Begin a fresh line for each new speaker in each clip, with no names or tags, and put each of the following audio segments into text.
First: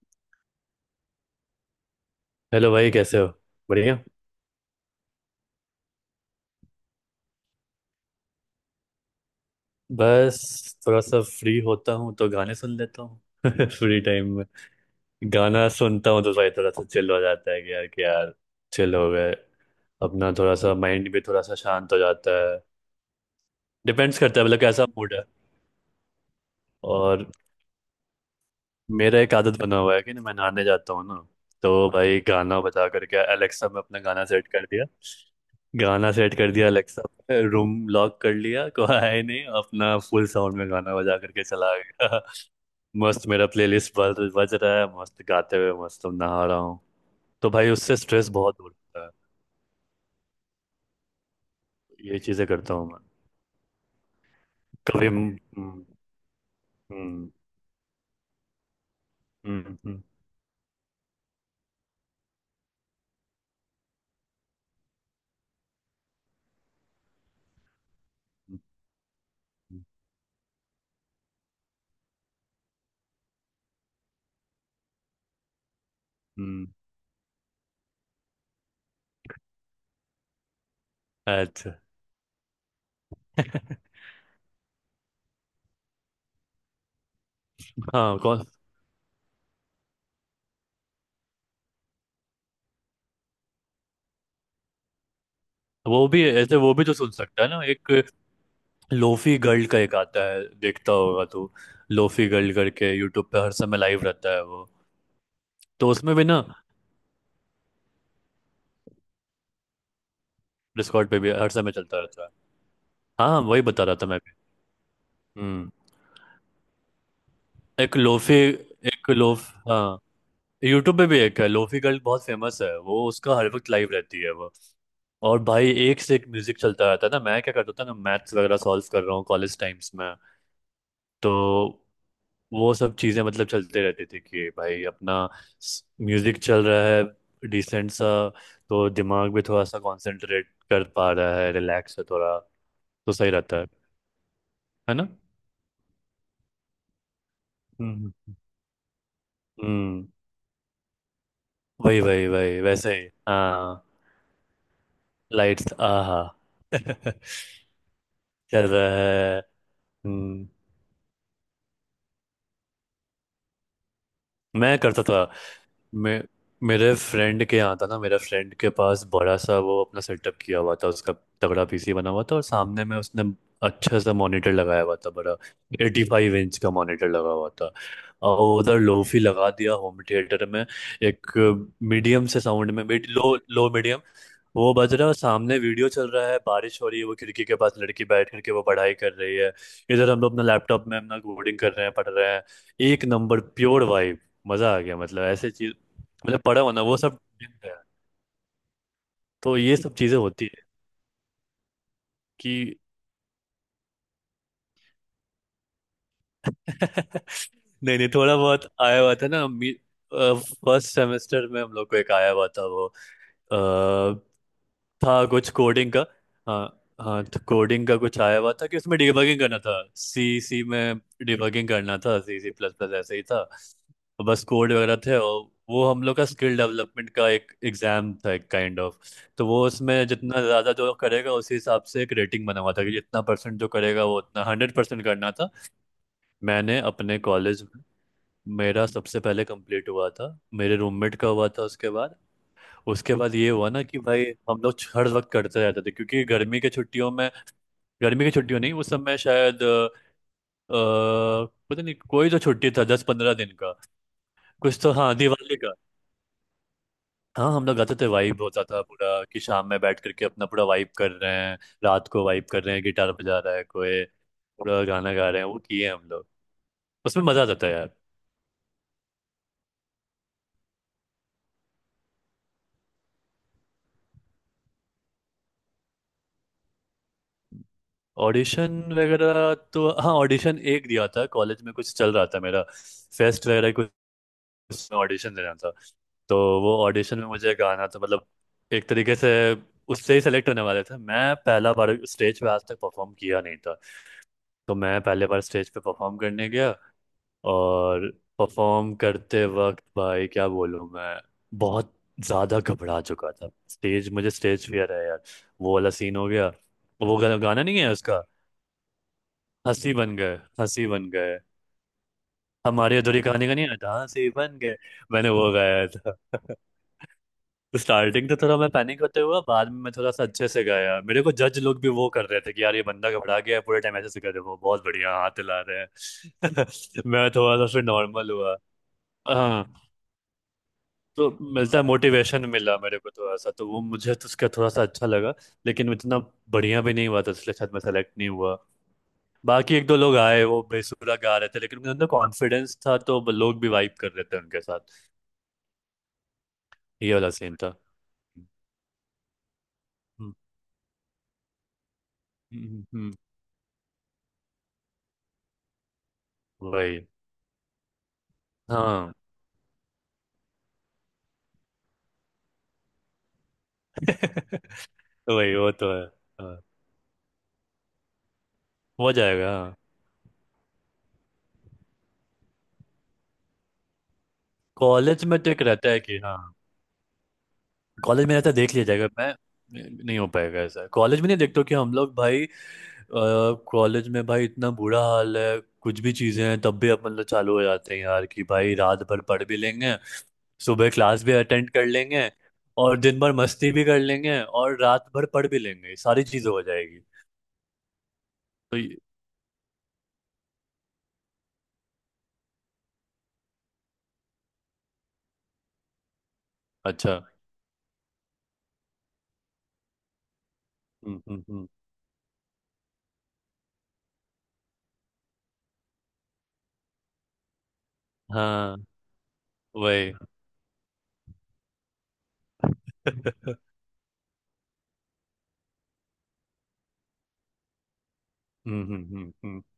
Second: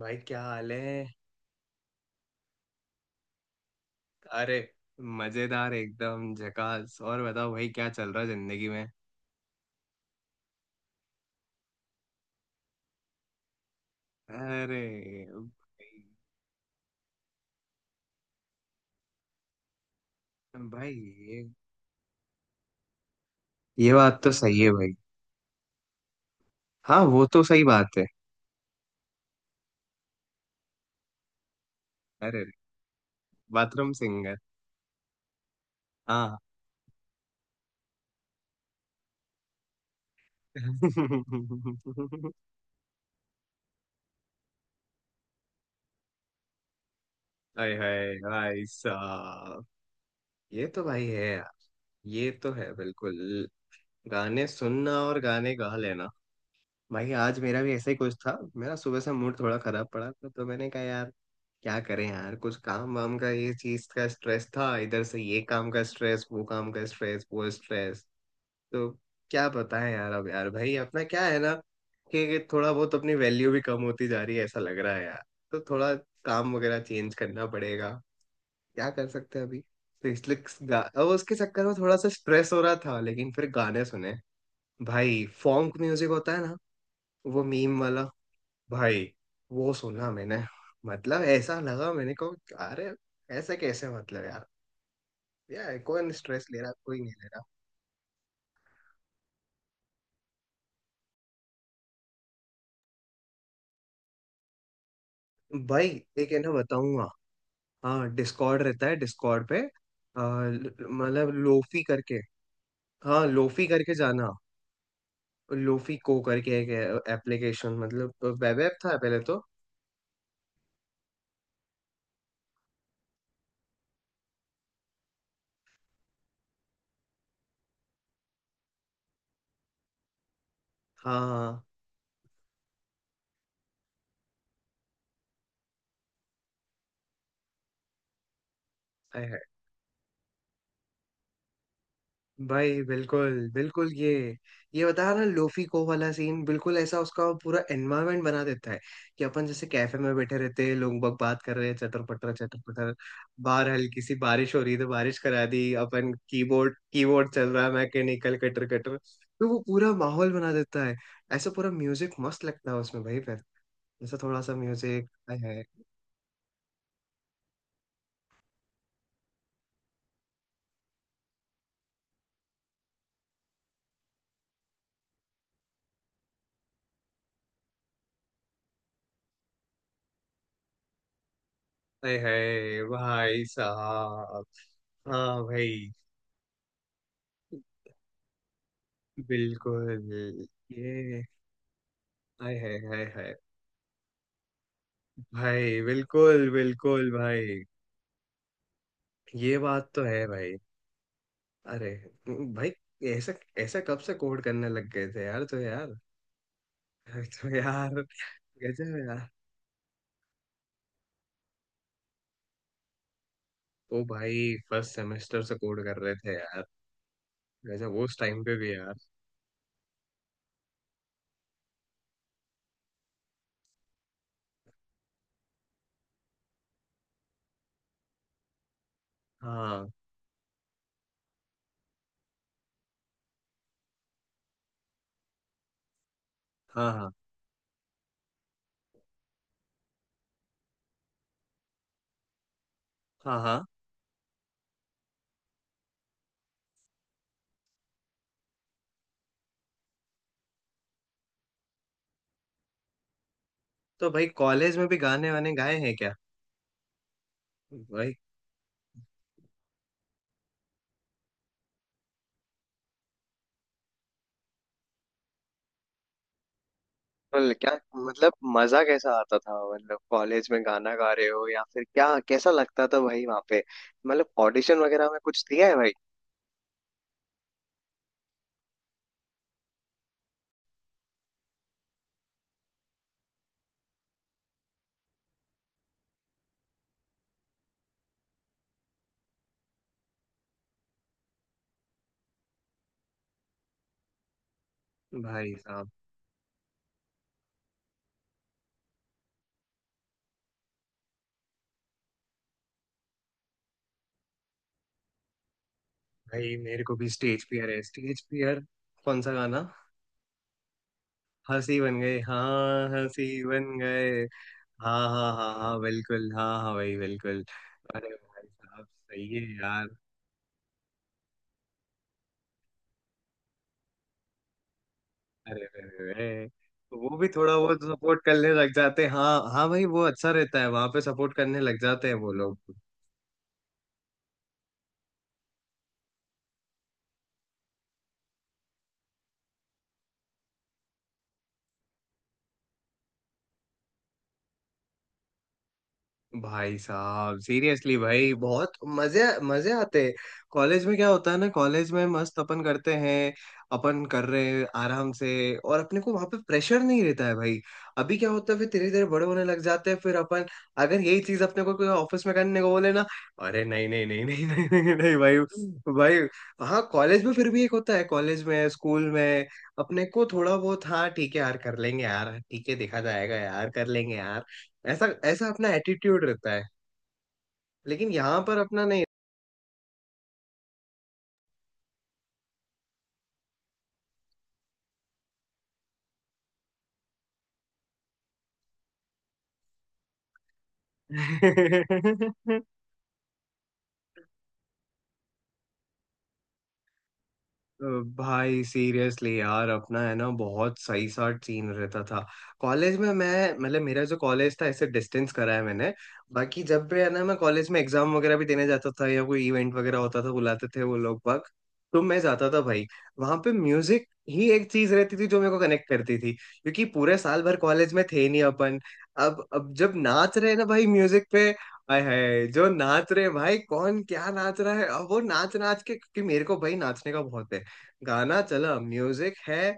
भाई क्या हाल है।
हेलो भाई, कैसे हो। बढ़िया।
अरे मजेदार एकदम झकास। और बताओ भाई क्या चल रहा है जिंदगी में।
बस थोड़ा सा फ्री होता हूँ तो गाने सुन लेता हूँ फ्री टाइम में।
अरे
गाना
भाई,
सुनता हूँ तो भाई थोड़ा सा चिल हो जाता है कि यार चिल हो गए। अपना थोड़ा सा
भाई
माइंड भी थोड़ा
ये
सा शांत हो जाता है।
ये
डिपेंड्स
बात तो
करता है,
सही
मतलब
है
कैसा
भाई।
मूड है।
हाँ वो
और
तो सही बात है।
मेरा एक आदत बना हुआ है कि ना, मैं नहाने जाता हूँ ना, तो भाई
अरे
गाना बजा करके अलेक्सा में
बाथरूम
अपना गाना
सिंगर।
सेट कर दिया। गाना सेट
हाँ
कर दिया अलेक्सा पे, रूम लॉक कर लिया, कोई आया ही नहीं, अपना फुल साउंड में गाना बजा करके चला गया मस्त मेरा प्लेलिस्ट बज बज रहा है, मस्त गाते हुए मस्त नहा रहा हूँ। तो भाई
हाय
उससे
हाय
स्ट्रेस बहुत
भाई
दूर होता
साहब, ये तो भाई है यार।
है। ये
ये
चीज़ें
तो है
करता हूँ मैं।
बिल्कुल। गाने सुनना
कभी।
और गाने गा
हम्म।
लेना। भाई
हम्म।
आज मेरा भी ऐसा ही कुछ था। मेरा सुबह से मूड थोड़ा
हम्म,
खराब
हम्म,
पड़ा था तो मैंने कहा यार क्या करें यार, कुछ काम वाम का, ये चीज का स्ट्रेस था, इधर से ये काम का स्ट्रेस, वो काम का स्ट्रेस, वो स्ट्रेस। तो क्या
हम्म,
बताएं यार, अब यार भाई अपना क्या है ना कि थोड़ा बहुत अपनी वैल्यू भी कम होती जा रही है, ऐसा लग रहा है यार। तो थोड़ा काम
हम्म।
वगैरह चेंज करना पड़ेगा, क्या कर सकते हैं अभी। तो इसलिए अब उसके चक्कर
अच्छा।
में थोड़ा सा स्ट्रेस हो रहा था, लेकिन फिर गाने सुने। भाई फॉन्क म्यूजिक होता है ना, वो मीम वाला।
हाँ कौन।
भाई वो सुना मैंने, मतलब ऐसा लगा मैंने को, अरे ऐसे कैसे, मतलब यार, यार
वो
कोई
भी
स्ट्रेस
ऐसे,
ले रहा
वो भी तो
कोई
सुन
नहीं ले रहा।
सकता है ना। एक लोफी गर्ल का एक आता है, देखता होगा तू। लोफी गर्ल करके यूट्यूब पे हर समय लाइव रहता है वो।
भाई
तो उसमें भी
एक है
ना।
ना, बताऊंगा। हाँ डिस्कॉर्ड रहता है, डिस्कॉर्ड पे। आ,
डिस्कॉर्ड पे
मतलब
भी हर समय
लोफी
चलता
करके।
रहता है।
हाँ
हाँ, वही
लोफी
बता
करके
रहा था मैं
जाना,
भी। हम्म।
लोफी को करके एक एप्लीकेशन,
एक
मतलब
लोफी।
वेब ऐप था
एक
पहले तो।
लोफ, हाँ। यूट्यूब पे भी एक है लोफी गर्ल, बहुत फेमस है वो, उसका हर वक्त लाइव रहती है वो। और भाई एक से एक म्यूजिक चलता रहता है ना। मैं क्या करता था ना, मैथ्स वगैरह सॉल्व कर रहा हूँ कॉलेज टाइम्स में, तो
हाँ
वो सब चीजें मतलब चलते रहते थे कि भाई अपना म्यूजिक चल रहा है डिसेंट सा, तो दिमाग भी थोड़ा सा कंसंट्रेट कर पा रहा है, रिलैक्स है थोड़ा, तो
भाई
सही
बिल्कुल
रहता है।
बिल्कुल, ये
है
बता
ना।
ना लोफी को वाला सीन, बिल्कुल ऐसा उसका पूरा
हम्म
एनवायरनमेंट बना देता है कि अपन जैसे कैफे
हम्म।
में बैठे रहते हैं, लोग बग बात कर रहे हैं,
वही
चटर
वही
पटर चटर
वही,
पटर।
वैसे ही,
बाहर
हाँ।
हल्की सी बारिश हो रही है तो बारिश करा दी
लाइट्स,
अपन,
आहा।
कीबोर्ड
चल
कीबोर्ड चल रहा है मैकेनिकल कटर
रहा
कटर।
है।
तो वो पूरा माहौल
हम्म।
बना देता है। ऐसा पूरा म्यूजिक मस्त लगता है उसमें भाई, फिर जैसा थोड़ा सा
मैं करता
म्यूजिक,
था
हाय हाय
मैं मेरे फ्रेंड के यहाँ था ना, मेरे फ्रेंड के पास बड़ा सा वो अपना सेटअप किया हुआ था उसका। तगड़ा पीसी बना हुआ था, और सामने में उसने अच्छा सा मॉनिटर लगाया हुआ था, बड़ा, एटी फाइव इंच का मॉनिटर लगा हुआ था। और उधर लोफी लगा दिया होम थिएटर में। एक
हाय
मीडियम से साउंड
हाय,
में, लो
भाई
लो मीडियम।
साहब।
वो बज रहा है और
हाँ
सामने वीडियो
भाई
चल रहा है, बारिश हो रही है, वो खिड़की के पास लड़की बैठ करके वो पढ़ाई कर रही है। इधर
बिल्कुल,
हम लोग अपना लैपटॉप में अपना
ये
कोडिंग कर रहे हैं, पढ़ रहे हैं।
हाय हाय हाय
एक
हाय
नंबर प्योर वाइब। मजा आ गया, मतलब ऐसे चीज।
भाई,
मतलब
बिल्कुल
पढ़ा होना वो
बिल्कुल
सब दिन
भाई,
है।
ये
तो ये
बात
सब
तो
चीजें
है
होती
भाई।
है
अरे
कि।
भाई ऐसा ऐसा कब से कोड करने लग गए थे यार, तो यार, तो यार
नहीं नहीं, थोड़ा बहुत
गजब
आया हुआ
यार।
था ना। फर्स्ट सेमेस्टर में हम लोग को एक आया हुआ था वो,
ओ भाई फर्स्ट
था
सेमेस्टर
कुछ
से कोड
कोडिंग
कर
का।
रहे थे यार,
हाँ हाँ, तो कोडिंग
गजब
का
उस
कुछ आया
टाइम
हुआ
पे
था
भी
कि
यार।
उसमें डिबगिंग करना था, सी सी में। डिबगिंग करना था सी सी प्लस प्लस, ऐसे ही था। तो बस कोड वगैरह थे, और वो हम लोग का स्किल डेवलपमेंट का एक एग्जाम था, एक काइंड ऑफ। तो वो,
हाँ
उसमें जितना ज़्यादा जो करेगा, उसी हिसाब से एक रेटिंग बना हुआ था कि जितना परसेंट जो करेगा वो, उतना हंड्रेड परसेंट करना था। मैंने
हाँ हाँ
अपने कॉलेज में, मेरा सबसे पहले कंप्लीट हुआ था। मेरे रूममेट का हुआ था उसके बाद। उसके बाद
हाँ
ये
हाँ।
हुआ ना कि भाई, हम लोग हर वक्त करते रहते थे, क्योंकि गर्मी के छुट्टियों में, गर्मी की छुट्टियों नहीं, उस समय शायद पता नहीं, कोई तो छुट्टी था दस पंद्रह दिन का,
तो भाई कॉलेज
कुछ
में
तो,
भी
हाँ,
गाने वाने
दिवाली का।
गाए हैं क्या?
हाँ हम लोग गाते थे,
भाई
वाइब होता था पूरा, कि शाम में बैठ करके अपना पूरा वाइब कर रहे हैं, रात को वाइब कर रहे हैं, गिटार बजा रहा है कोई, पूरा गाना गा रहे हैं, वो किए हम लोग। उसमें मजा
बिल्कुल,
आता था
क्या
यार।
मतलब मजा कैसा आता था, मतलब कॉलेज में गाना गा रहे हो या फिर क्या, कैसा लगता था भाई वहां पे? मतलब ऑडिशन वगैरह में कुछ दिया है भाई?
ऑडिशन वगैरह तो हाँ, ऑडिशन एक दिया था कॉलेज में, कुछ चल रहा था मेरा, फेस्ट वगैरह, कुछ ऑडिशन देना था। तो वो ऑडिशन में मुझे गाना था, मतलब एक तरीके से उससे ही सेलेक्ट होने वाले थे। मैं पहला बार स्टेज पे आज तक परफॉर्म किया नहीं था, तो मैं पहले बार
भाई
स्टेज पे
साहब,
परफॉर्म करने गया। और परफॉर्म करते वक्त भाई क्या बोलूँ मैं, बहुत ज़्यादा घबरा चुका था, स्टेज, मुझे स्टेज फियर है यार। वो वाला सीन हो गया।
भाई मेरे को भी
वो
स्टेज
गाना
फियर
नहीं
है,
है
स्टेज
उसका।
फियर। कौन सा गाना?
हंसी बन गए, हंसी बन गए।
हंसी बन गए, हाँ
हमारी अधूरी
हंसी
कहानी का,
बन
नहीं आता हाँ,
गए।
हंसी बन गए।
हाँ
मैंने
हाँ
वो
हाँ हाँ
गाया था।
बिल्कुल, हाँ हाँ भाई बिल्कुल। अरे
स्टार्टिंग तो
भाई
थोड़ा मैं
साहब
पैनिक होते
सही
हुआ,
है
बाद में
यार,
मैं थोड़ा सा अच्छे से गाया। मेरे को जज लोग भी वो कर रहे थे कि यार ये बंदा घबरा गया है, पूरे टाइम ऐसे से कर रहे हो, बहुत बढ़िया, हाथ हिला
अरे
रहे
अरे अरे,
हैं
वो भी
मैं
थोड़ा
थोड़ा सा
बहुत
फिर
सपोर्ट
नॉर्मल
करने
हुआ।
लग जाते हैं, हाँ
हाँ,
हाँ भाई वो अच्छा रहता है वहां पे,
तो
सपोर्ट करने
मिलता
लग
है,
जाते हैं वो
मोटिवेशन
लोग।
मिला मेरे को थोड़ा सा, तो वो मुझे तो उसका थोड़ा सा अच्छा लगा। लेकिन इतना बढ़िया भी नहीं हुआ था, इसलिए शायद मैं सेलेक्ट नहीं हुआ। बाकी एक दो लोग आए, वो बेसुरा गा रहे थे, लेकिन उनके अंदर कॉन्फिडेंस था, तो वो लोग भी वाइब कर रहे थे उनके साथ।
भाई
ये वाला
साहब
सीन था।
सीरियसली भाई बहुत मजे मजे आते हैं।
हम्म,
कॉलेज में क्या होता है ना, कॉलेज में मस्त अपन करते
हम्म।
हैं, अपन कर रहे हैं आराम से, और अपने को वहां पे प्रेशर
वही,
नहीं रहता है भाई। अभी क्या होता है, फिर धीरे धीरे
हाँ।
बड़े होने लग जाते हैं फिर अपन, अगर यही चीज अपने को कोई ऑफिस में करने को बोले ना, अरे नहीं नहीं नहीं नहीं नहीं नहीं,
तो
नहीं भाई
वही वो तो है।
भाई।
हाँ,
हाँ कॉलेज में फिर भी एक होता है, कॉलेज में स्कूल
हो
में
जाएगा, हाँ।
अपने को थोड़ा बहुत, हाँ ठीक है यार कर लेंगे यार, ठीक है देखा जाएगा यार, कर लेंगे। ऐसा
कॉलेज में
ऐसा
तो एक
अपना
रहता है कि
एटीट्यूड
हाँ।
रहता है, लेकिन
कॉलेज में
यहाँ
रहता है,
पर
देख
अपना
लिया
नहीं।
जाएगा, मैं नहीं हो पाएगा ऐसा कॉलेज में नहीं, देखते हो कि हम लोग भाई, कॉलेज में भाई इतना बुरा हाल है, कुछ भी चीज़ें हैं तब भी अपन लोग चालू हो जाते हैं यार, कि भाई रात भर पढ़ भी लेंगे, सुबह क्लास भी अटेंड कर लेंगे, और दिन भर मस्ती भी कर लेंगे, और रात भर पढ़ भी लेंगे, सारी चीज़ हो जाएगी।
अ, भाई
तो ये-
सीरियसली यार, अपना है ना बहुत सही सा सीन रहता था कॉलेज में। मैं मतलब मेरा जो कॉलेज था, ऐसे डिस्टेंस करा है मैंने। बाकी जब भी है
अच्छा।
ना, मैं कॉलेज में एग्जाम वगैरह भी देने जाता था, या कोई इवेंट वगैरह होता था, बुलाते थे वो लोग बाग
हम्म।
तो मैं जाता था भाई। वहां पे म्यूजिक ही एक चीज रहती थी जो मेरे को कनेक्ट करती थी, क्योंकि पूरे साल भर कॉलेज में थे नहीं
हाँ
अपन। अब जब
वही।
नाच रहे हैं ना भाई म्यूजिक पे, हाय हाय जो नाच रहे हैं
हम्म
भाई, कौन क्या नाच रहा है, अब वो नाच नाच के, क्योंकि मेरे को भाई नाचने का बहुत है। गाना चला,
हम्म
म्यूजिक
हम्म।
है,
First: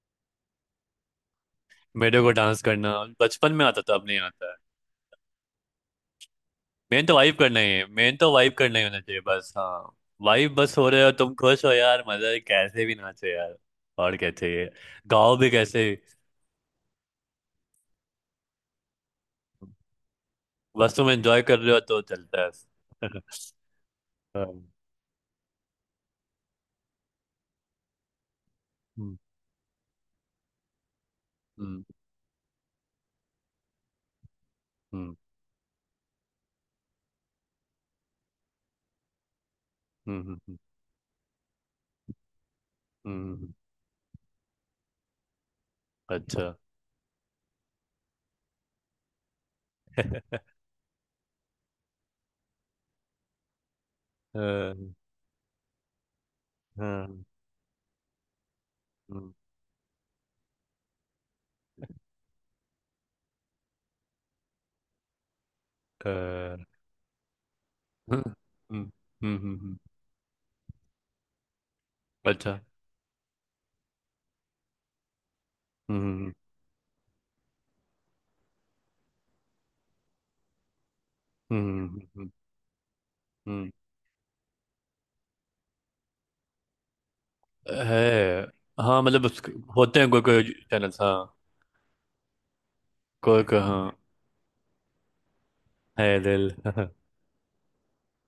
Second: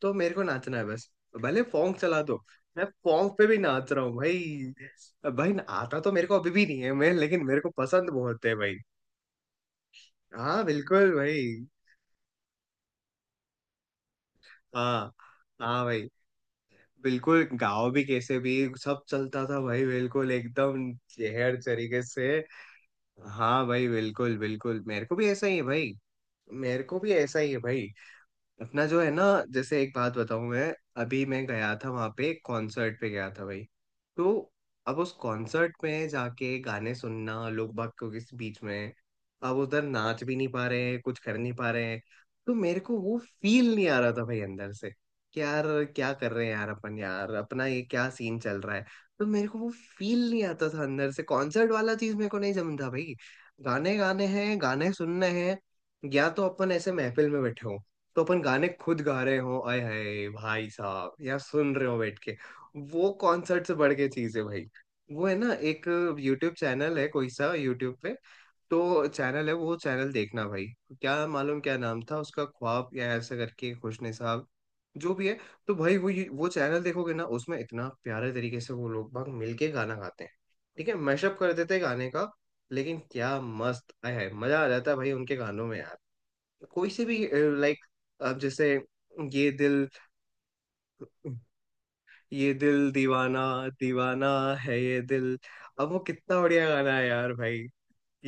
तो मेरे को नाचना है बस। भले फोंक चला
मेरे को
दो,
डांस
मैं
करना
फोंक पे
बचपन
भी
में आता
नाच
था,
रहा
अब
हूँ
नहीं आता है।
भाई। भाई आता तो मेरे को अभी भी नहीं है
मेन
मैं,
तो वाइब
लेकिन मेरे
करना
को
ही है,
पसंद
मेन तो
बहुत
वाइब
है भाई।
करना ही होना चाहिए बस, हाँ। वाइब
हाँ
बस हो रहे
बिल्कुल
हो, तुम
भाई।
खुश हो यार, मजा है, कैसे भी नाचो यार। और क्या चाहिए।
हाँ
गाओ भी
हाँ
कैसे।
भाई बिल्कुल, गाओ भी कैसे भी, सब चलता था भाई बिल्कुल एकदम
बस तुम एंजॉय
जहर
कर रहे हो तो
तरीके से।
चलता है।
हाँ भाई बिल्कुल
हाँ,
बिल्कुल, मेरे को भी ऐसा ही है भाई, मेरे को भी ऐसा ही है भाई। अपना जो है
हम्म
ना, जैसे एक बात बताऊं मैं, अभी मैं गया
हम्म
था वहां पे, कॉन्सर्ट पे गया था भाई। तो अब उस
हम्म
कॉन्सर्ट में जाके गाने सुनना, लोग बाग के किस बीच में, अब उधर
हम्म।
नाच भी नहीं पा रहे हैं, कुछ कर नहीं पा रहे हैं। तो मेरे को वो
हम्म।
फील नहीं आ रहा था भाई अंदर से कि यार क्या कर रहे
अच्छा।
हैं यार अपन, यार अपना ये क्या सीन चल रहा है। तो मेरे को वो फील नहीं आता था अंदर से, कॉन्सर्ट वाला चीज मेरे को नहीं जमता भाई। गाने गाने हैं,
हाँ,
गाने सुनने हैं, या तो अपन ऐसे
हाँ,
महफिल में बैठे हो, तो अपन गाने खुद गा
हम्म,
रहे हो, आय हाय भाई साहब, या सुन रहे हो बैठ के, वो कॉन्सर्ट से बढ़ के चीज है भाई। वो है ना एक यूट्यूब
हाँ,
चैनल है, कोई सा यूट्यूब पे
हम्म, हम्म,
तो चैनल है, वो
हम्म।
चैनल देखना भाई। क्या मालूम क्या नाम था उसका,
अच्छा।
ख्वाब या ऐसा करके, खुशने साहब, जो भी है। तो
हम्म
भाई वो
हम्म
वो चैनल देखोगे ना, उसमें इतना प्यारे तरीके से वो लोग भाग मिलके गाना गाते हैं। ठीक है मैशअप कर देते हैं
हम्म।
गाने का, लेकिन क्या
हम्म।
मस्त, आय हाय मजा आ जाता है भाई उनके गानों में यार, कोई से भी। लाइक
है।
अब जैसे
हाँ मतलब उस-,
ये दिल,
होते हैं कोई कोई चैनल्स, हाँ।
ये दिल दीवाना,
कोई कोई, हाँ।
दीवाना है ये दिल, अब वो
है
कितना
दिल।
बढ़िया गाना है यार भाई।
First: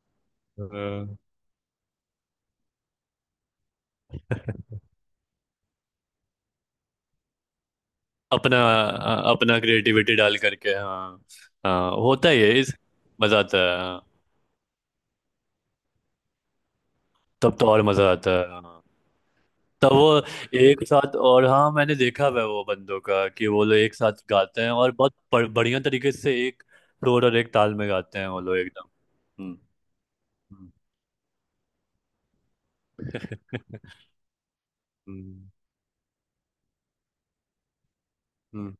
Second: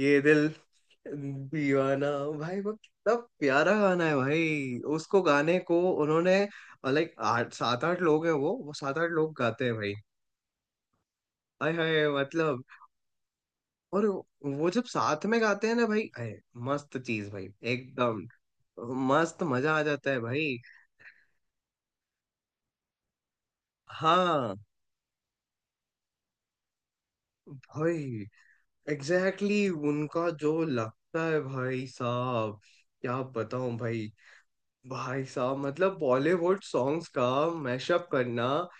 ये दिल
हाँ।
दीवाना, भाई वो कितना प्यारा गाना है भाई। उसको गाने को उन्होंने, लाइक आठ सात आठ लोग हैं,
अपना,
वो सात आठ लोग
अपना
गाते हैं भाई।
क्रिएटिविटी डाल करके, हाँ।
हाय
हाँ
हाय
होता ही है
मतलब,
इस, मजा आता है, हाँ।
और वो जब साथ में गाते हैं ना भाई, आए, मस्त चीज भाई
तब तो और मजा
एकदम,
आता है, हाँ।
मस्त मजा आ
तब
जाता है
वो
भाई।
एक साथ, और हाँ मैंने देखा हुआ है वो बंदों का कि वो लोग एक साथ
हाँ
गाते हैं और बहुत बढ़िया तरीके से एक सुर और एक ताल में गाते
भाई
हैं वो लोग, एकदम। हम्म।
एग्जैक्टली exactly, उनका जो
हम्म।
लगता है भाई साहब, क्या बताऊं भाई। भाई
हम्म।
साहब मतलब बॉलीवुड सॉन्ग्स का मैशअप करना,
हम्म।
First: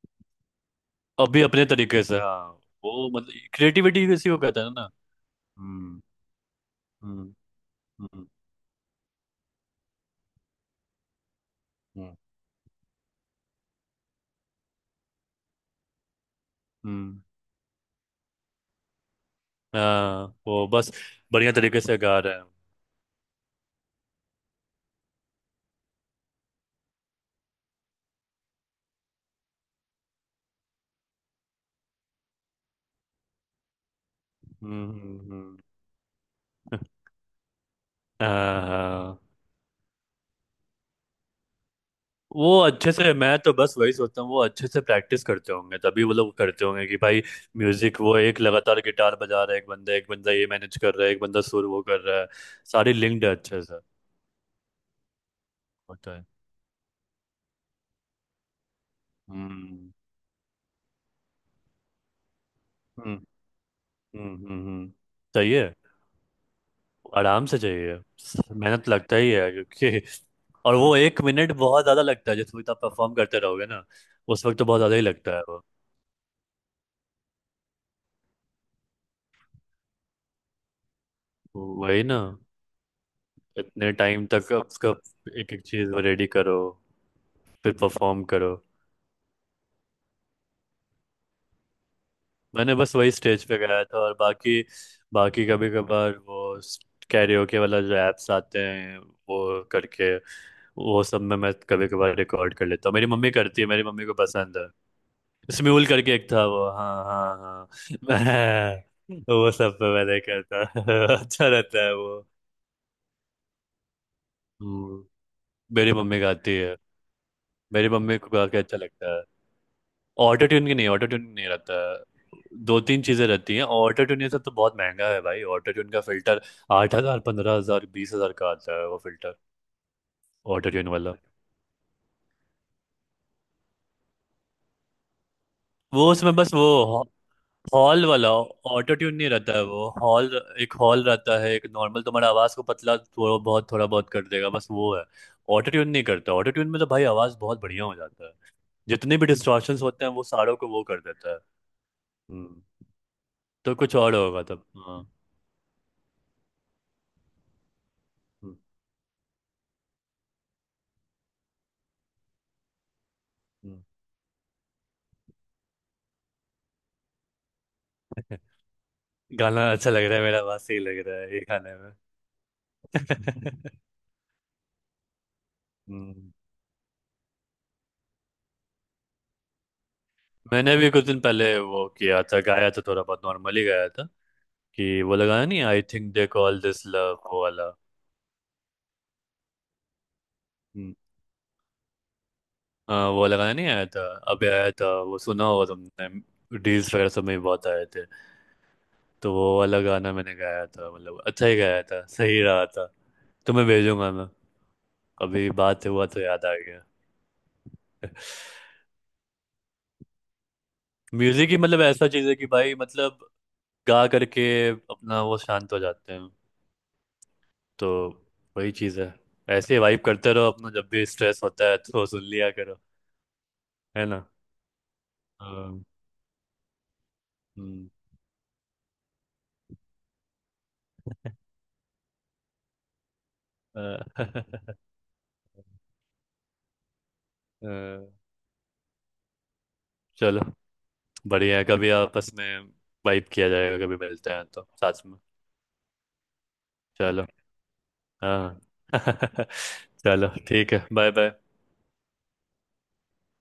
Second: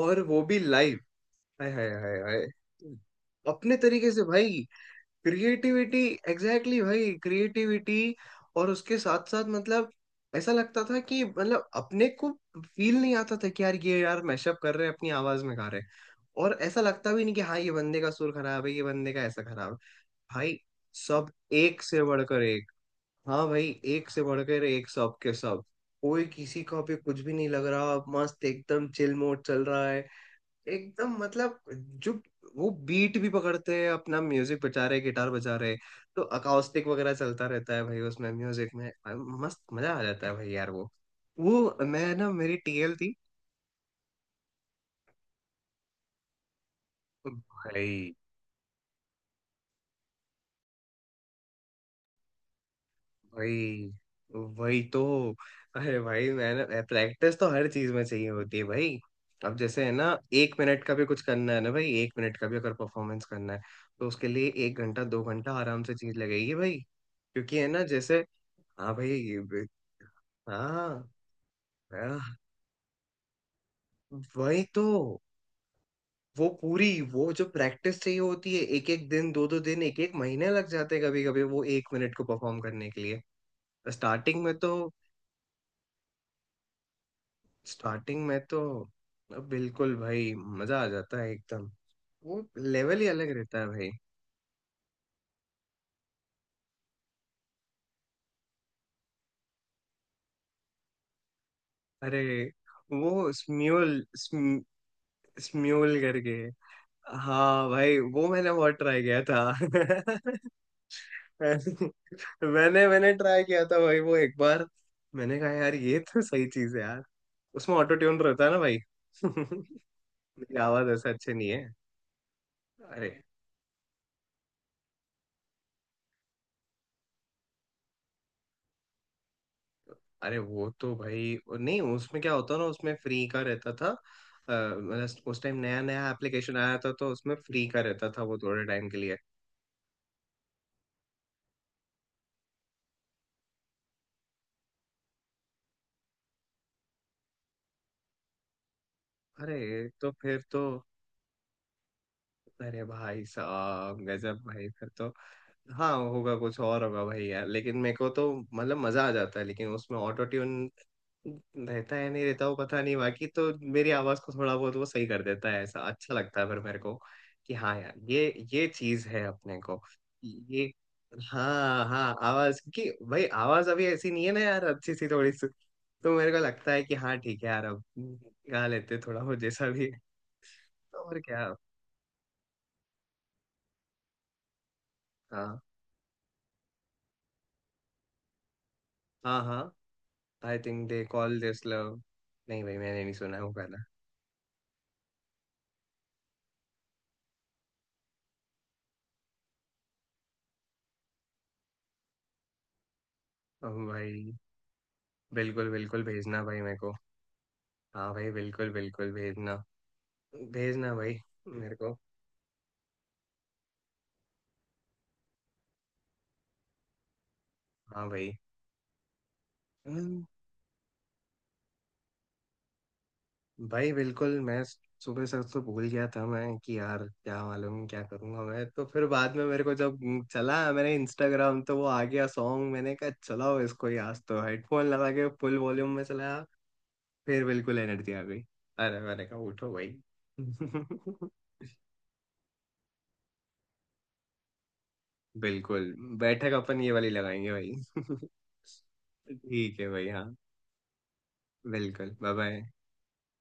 और वो भी लाइव,
अभी अपने
हाय हाय
तरीके
हाय
से, हाँ।
हाय।
वो मतलब
अपने
क्रिएटिविटी
तरीके से
किसी को
भाई
कहते हैं ना।
क्रिएटिविटी,
हम्म।
एग्जैक्टली exactly भाई
हम्म।
क्रिएटिविटी।
हम्म।
और उसके साथ साथ मतलब ऐसा लगता था कि, मतलब अपने
हम्म,
को फील नहीं आता था कि यार ये यार मैशअप कर रहे हैं, अपनी आवाज में गा रहे हैं, और ऐसा लगता
हम्म,
भी नहीं कि हाँ ये बंदे का सुर खराब है, ये बंदे का ऐसा खराब है।
हाँ
भाई
वो बस
सब
बढ़िया तरीके
एक
से
से
गा रहे
बढ़कर
हैं।
एक, हाँ भाई एक से बढ़कर एक सब के सब, कोई किसी का भी कुछ भी नहीं लग रहा, मस्त एकदम चिल मोड चल रहा है एकदम, मतलब जो वो बीट भी पकड़ते हैं, अपना म्यूजिक बजा
हम्म
रहे,
हम्म
गिटार बजा
हम्म।
रहे। तो अकाउस्टिक वगैरह चलता रहता है भाई उसमें
हाँ
म्यूजिक में,
हाँ।
मस्त मजा आ जाता है भाई यार वो। वो मैं ना
वो
मेरी
अच्छे
टीएल
से,
थी
मैं तो बस वही सोचता हूँ वो अच्छे से प्रैक्टिस करते होंगे, तभी वो लोग करते होंगे कि भाई म्यूजिक,
भाई,
वो एक लगातार गिटार बजा रहा है, एक बंदा ये मैनेज कर रहा है, एक बंदा सुर वो कर रहा है, सारी लिंक्ड है अच्छे से।
वही वही तो। अरे
होता है।
भाई मैंने प्रैक्टिस तो हर चीज में चाहिए होती है भाई। अब जैसे है
हम्म
ना एक मिनट का भी कुछ करना है ना भाई, एक मिनट का भी अगर
हम्म
परफॉर्मेंस करना है, तो उसके लिए
हम्म।
एक
हम्म।
घंटा दो घंटा
सही है,
आराम से चीज लगेगी भाई।
आराम
क्योंकि
से
है ना
चाहिए।
जैसे,
मेहनत
हाँ भाई
लगता ही है
ये-
क्योंकि और वो
हाँ
एक मिनट बहुत ज्यादा लगता
हाँ,
है जिस वक्त आप परफॉर्म करते रहोगे ना, उस वक्त
वही
तो बहुत
तो,
ज्यादा ही लगता है वो।
वो पूरी, वो जो प्रैक्टिस चाहिए होती है, एक एक दिन दो दो दिन, एक एक महीने लग जाते हैं कभी कभी, वो एक
वही
मिनट
ना,
को परफॉर्म करने के लिए।
इतने टाइम
स्टार्टिंग
तक
में तो,
उसका, एक एक चीज रेडी करो फिर परफॉर्म
स्टार्टिंग में
करो।
तो बिल्कुल भाई मजा आ जाता है एकदम, वो
मैंने बस
लेवल ही
वही
अलग
स्टेज
रहता
पे
है
गाया
भाई।
था, और बाकी, बाकी कभी कभार वो कैरियोके वाला जो एप्स आते हैं, वो करके वो सब में मैं कभी कभार
अरे
रिकॉर्ड कर लेता हूँ, मेरी
वो
मम्मी करती है, मेरी
स्म्यूल
मम्मी को पसंद है। स्म्यूल
स्म्यूल
करके एक
करके।
था वो, हाँ हाँ
हाँ भाई
हाँ।
वो मैंने बहुत ट्राई किया
मैं वो
था।
सब पे मैं नहीं करता। अच्छा रहता है वो।
मैंने मैंने ट्राई किया था भाई वो एक बार,
हम्म,
मैंने कहा यार
मेरी
ये
मम्मी
तो सही
गाती
चीज
है,
है यार, उसमें
मेरी
ऑटो
मम्मी
ट्यून
को
रहता
गा
है
के
ना
अच्छा
भाई।
लगता है।
मेरी
ऑटो ट्यून की
आवाज
नहीं, ऑटो
ऐसा
ट्यून
अच्छी
नहीं
नहीं है।
रहता है। दो तीन
अरे,
चीजें रहती हैं, ऑटो ट्यून ये सब तो बहुत महंगा है भाई, ऑटो ट्यून का फिल्टर आठ हजार पंद्रह हजार बीस हजार का आता है वो फिल्टर।
अरे वो
ऑटो ट्यून
तो
वाला
भाई नहीं, उसमें क्या होता ना, उसमें फ्री का रहता था। मतलब उस टाइम नया नया
वो उसमें बस
एप्लीकेशन
वो
आया था, तो उसमें फ्री का
हॉल
रहता था
वाला,
वो थोड़े टाइम
ऑटो
के
ट्यून
लिए।
नहीं रहता है वो, हॉल, एक हॉल रहता है, एक नॉर्मल तुम्हारा आवाज को पतला थोड़ा बहुत कर देगा बस वो है। ऑटो ट्यून नहीं करता, ऑटो ट्यून में तो भाई आवाज बहुत बढ़िया हो जाता है, जितने भी डिस्टॉर्शंस
अरे
होते
तो
हैं वो
फिर
सारों
तो,
को वो कर देता है। हम्म।
अरे भाई
तो कुछ
साहब
और
गजब
होगा तब,
भाई फिर
हाँ।
तो। हाँ होगा कुछ और होगा भाई यार, लेकिन मेरे को तो
हम्म,
मतलब मजा आ जाता है, लेकिन उसमें ऑटो ट्यून रहता है नहीं रहता वो पता नहीं, बाकी तो
हम्म।
मेरी आवाज को थोड़ा बहुत वो सही कर देता है, ऐसा अच्छा लगता है फिर मेरे को, कि हाँ यार ये चीज है अपने
गाना
को,
अच्छा लग रहा है, मेरा आवाज
ये,
सही लग रहा है ये गाने
हाँ
में।
हाँ आवाज की, भाई आवाज अभी ऐसी नहीं है ना यार, अच्छी सी थोड़ी सी। तो मेरे
हम्म।
को लगता है कि हाँ ठीक है यार, अब गा लेते थोड़ा बहुत जैसा भी है,
मैंने भी
तो
कुछ दिन
और क्या।
पहले वो किया था, गाया था, थोड़ा बहुत नॉर्मली गाया था, कि वो लगाया
हाँ
नहीं, I think they call this love, वो वाला।
हाँ हाँ, I think
hmm,
they call this love. नहीं भाई मैंने
हाँ,
नहीं
वो
सुना है वो
लगाना नहीं
गाना।
आया था। अभी आया था वो, सुना होगा तुमने, डील्स वगैरह सब में बहुत आए थे। तो वो वाला गाना मैंने गाया था, मतलब अच्छा ही गाया था, सही रहा था। तुम्हें
अब
भेजूंगा मैं,
भाई
अभी
बिल्कुल
बात
बिल्कुल
हुआ तो
भेजना
याद आ
भाई मेरे
गया।
को, हाँ भाई बिल्कुल बिल्कुल भेजना, भेजना भाई
म्यूजिक ही,
मेरे
मतलब
को।
ऐसा चीज है कि भाई, मतलब गा करके अपना वो शांत हो जाते हैं। तो
हाँ भाई
वही चीज है, ऐसे ही वाइब
हम्म,
करते रहो, अपना जब भी स्ट्रेस होता है तो सुन लिया करो।
भाई
है ना।
बिल्कुल मैं सुबह सच तो
हाँ,
भूल गया था मैं, कि यार क्या मालूम
हम्म।
क्या करूंगा मैं, तो फिर बाद में मेरे को जब चला मैंने इंस्टाग्राम, तो वो आ गया सॉन्ग, मैंने कहा चलाओ इसको ही
अ,
आज, तो हेडफोन लगा के फुल वॉल्यूम में चलाया, फिर बिल्कुल
अ,
एनर्जी आ गई। अरे मैंने कहा उठो भाई।
चलो, बढ़िया है, कभी आपस में वाइब किया जाएगा, कभी मिलते हैं तो साथ में।
बिल्कुल, बैठक अपन ये वाली
चलो,
लगाएंगे भाई।
हाँ।
ठीक है भाई,
चलो
हाँ
ठीक है, बाय बाय।
बिल्कुल, बाय बाय।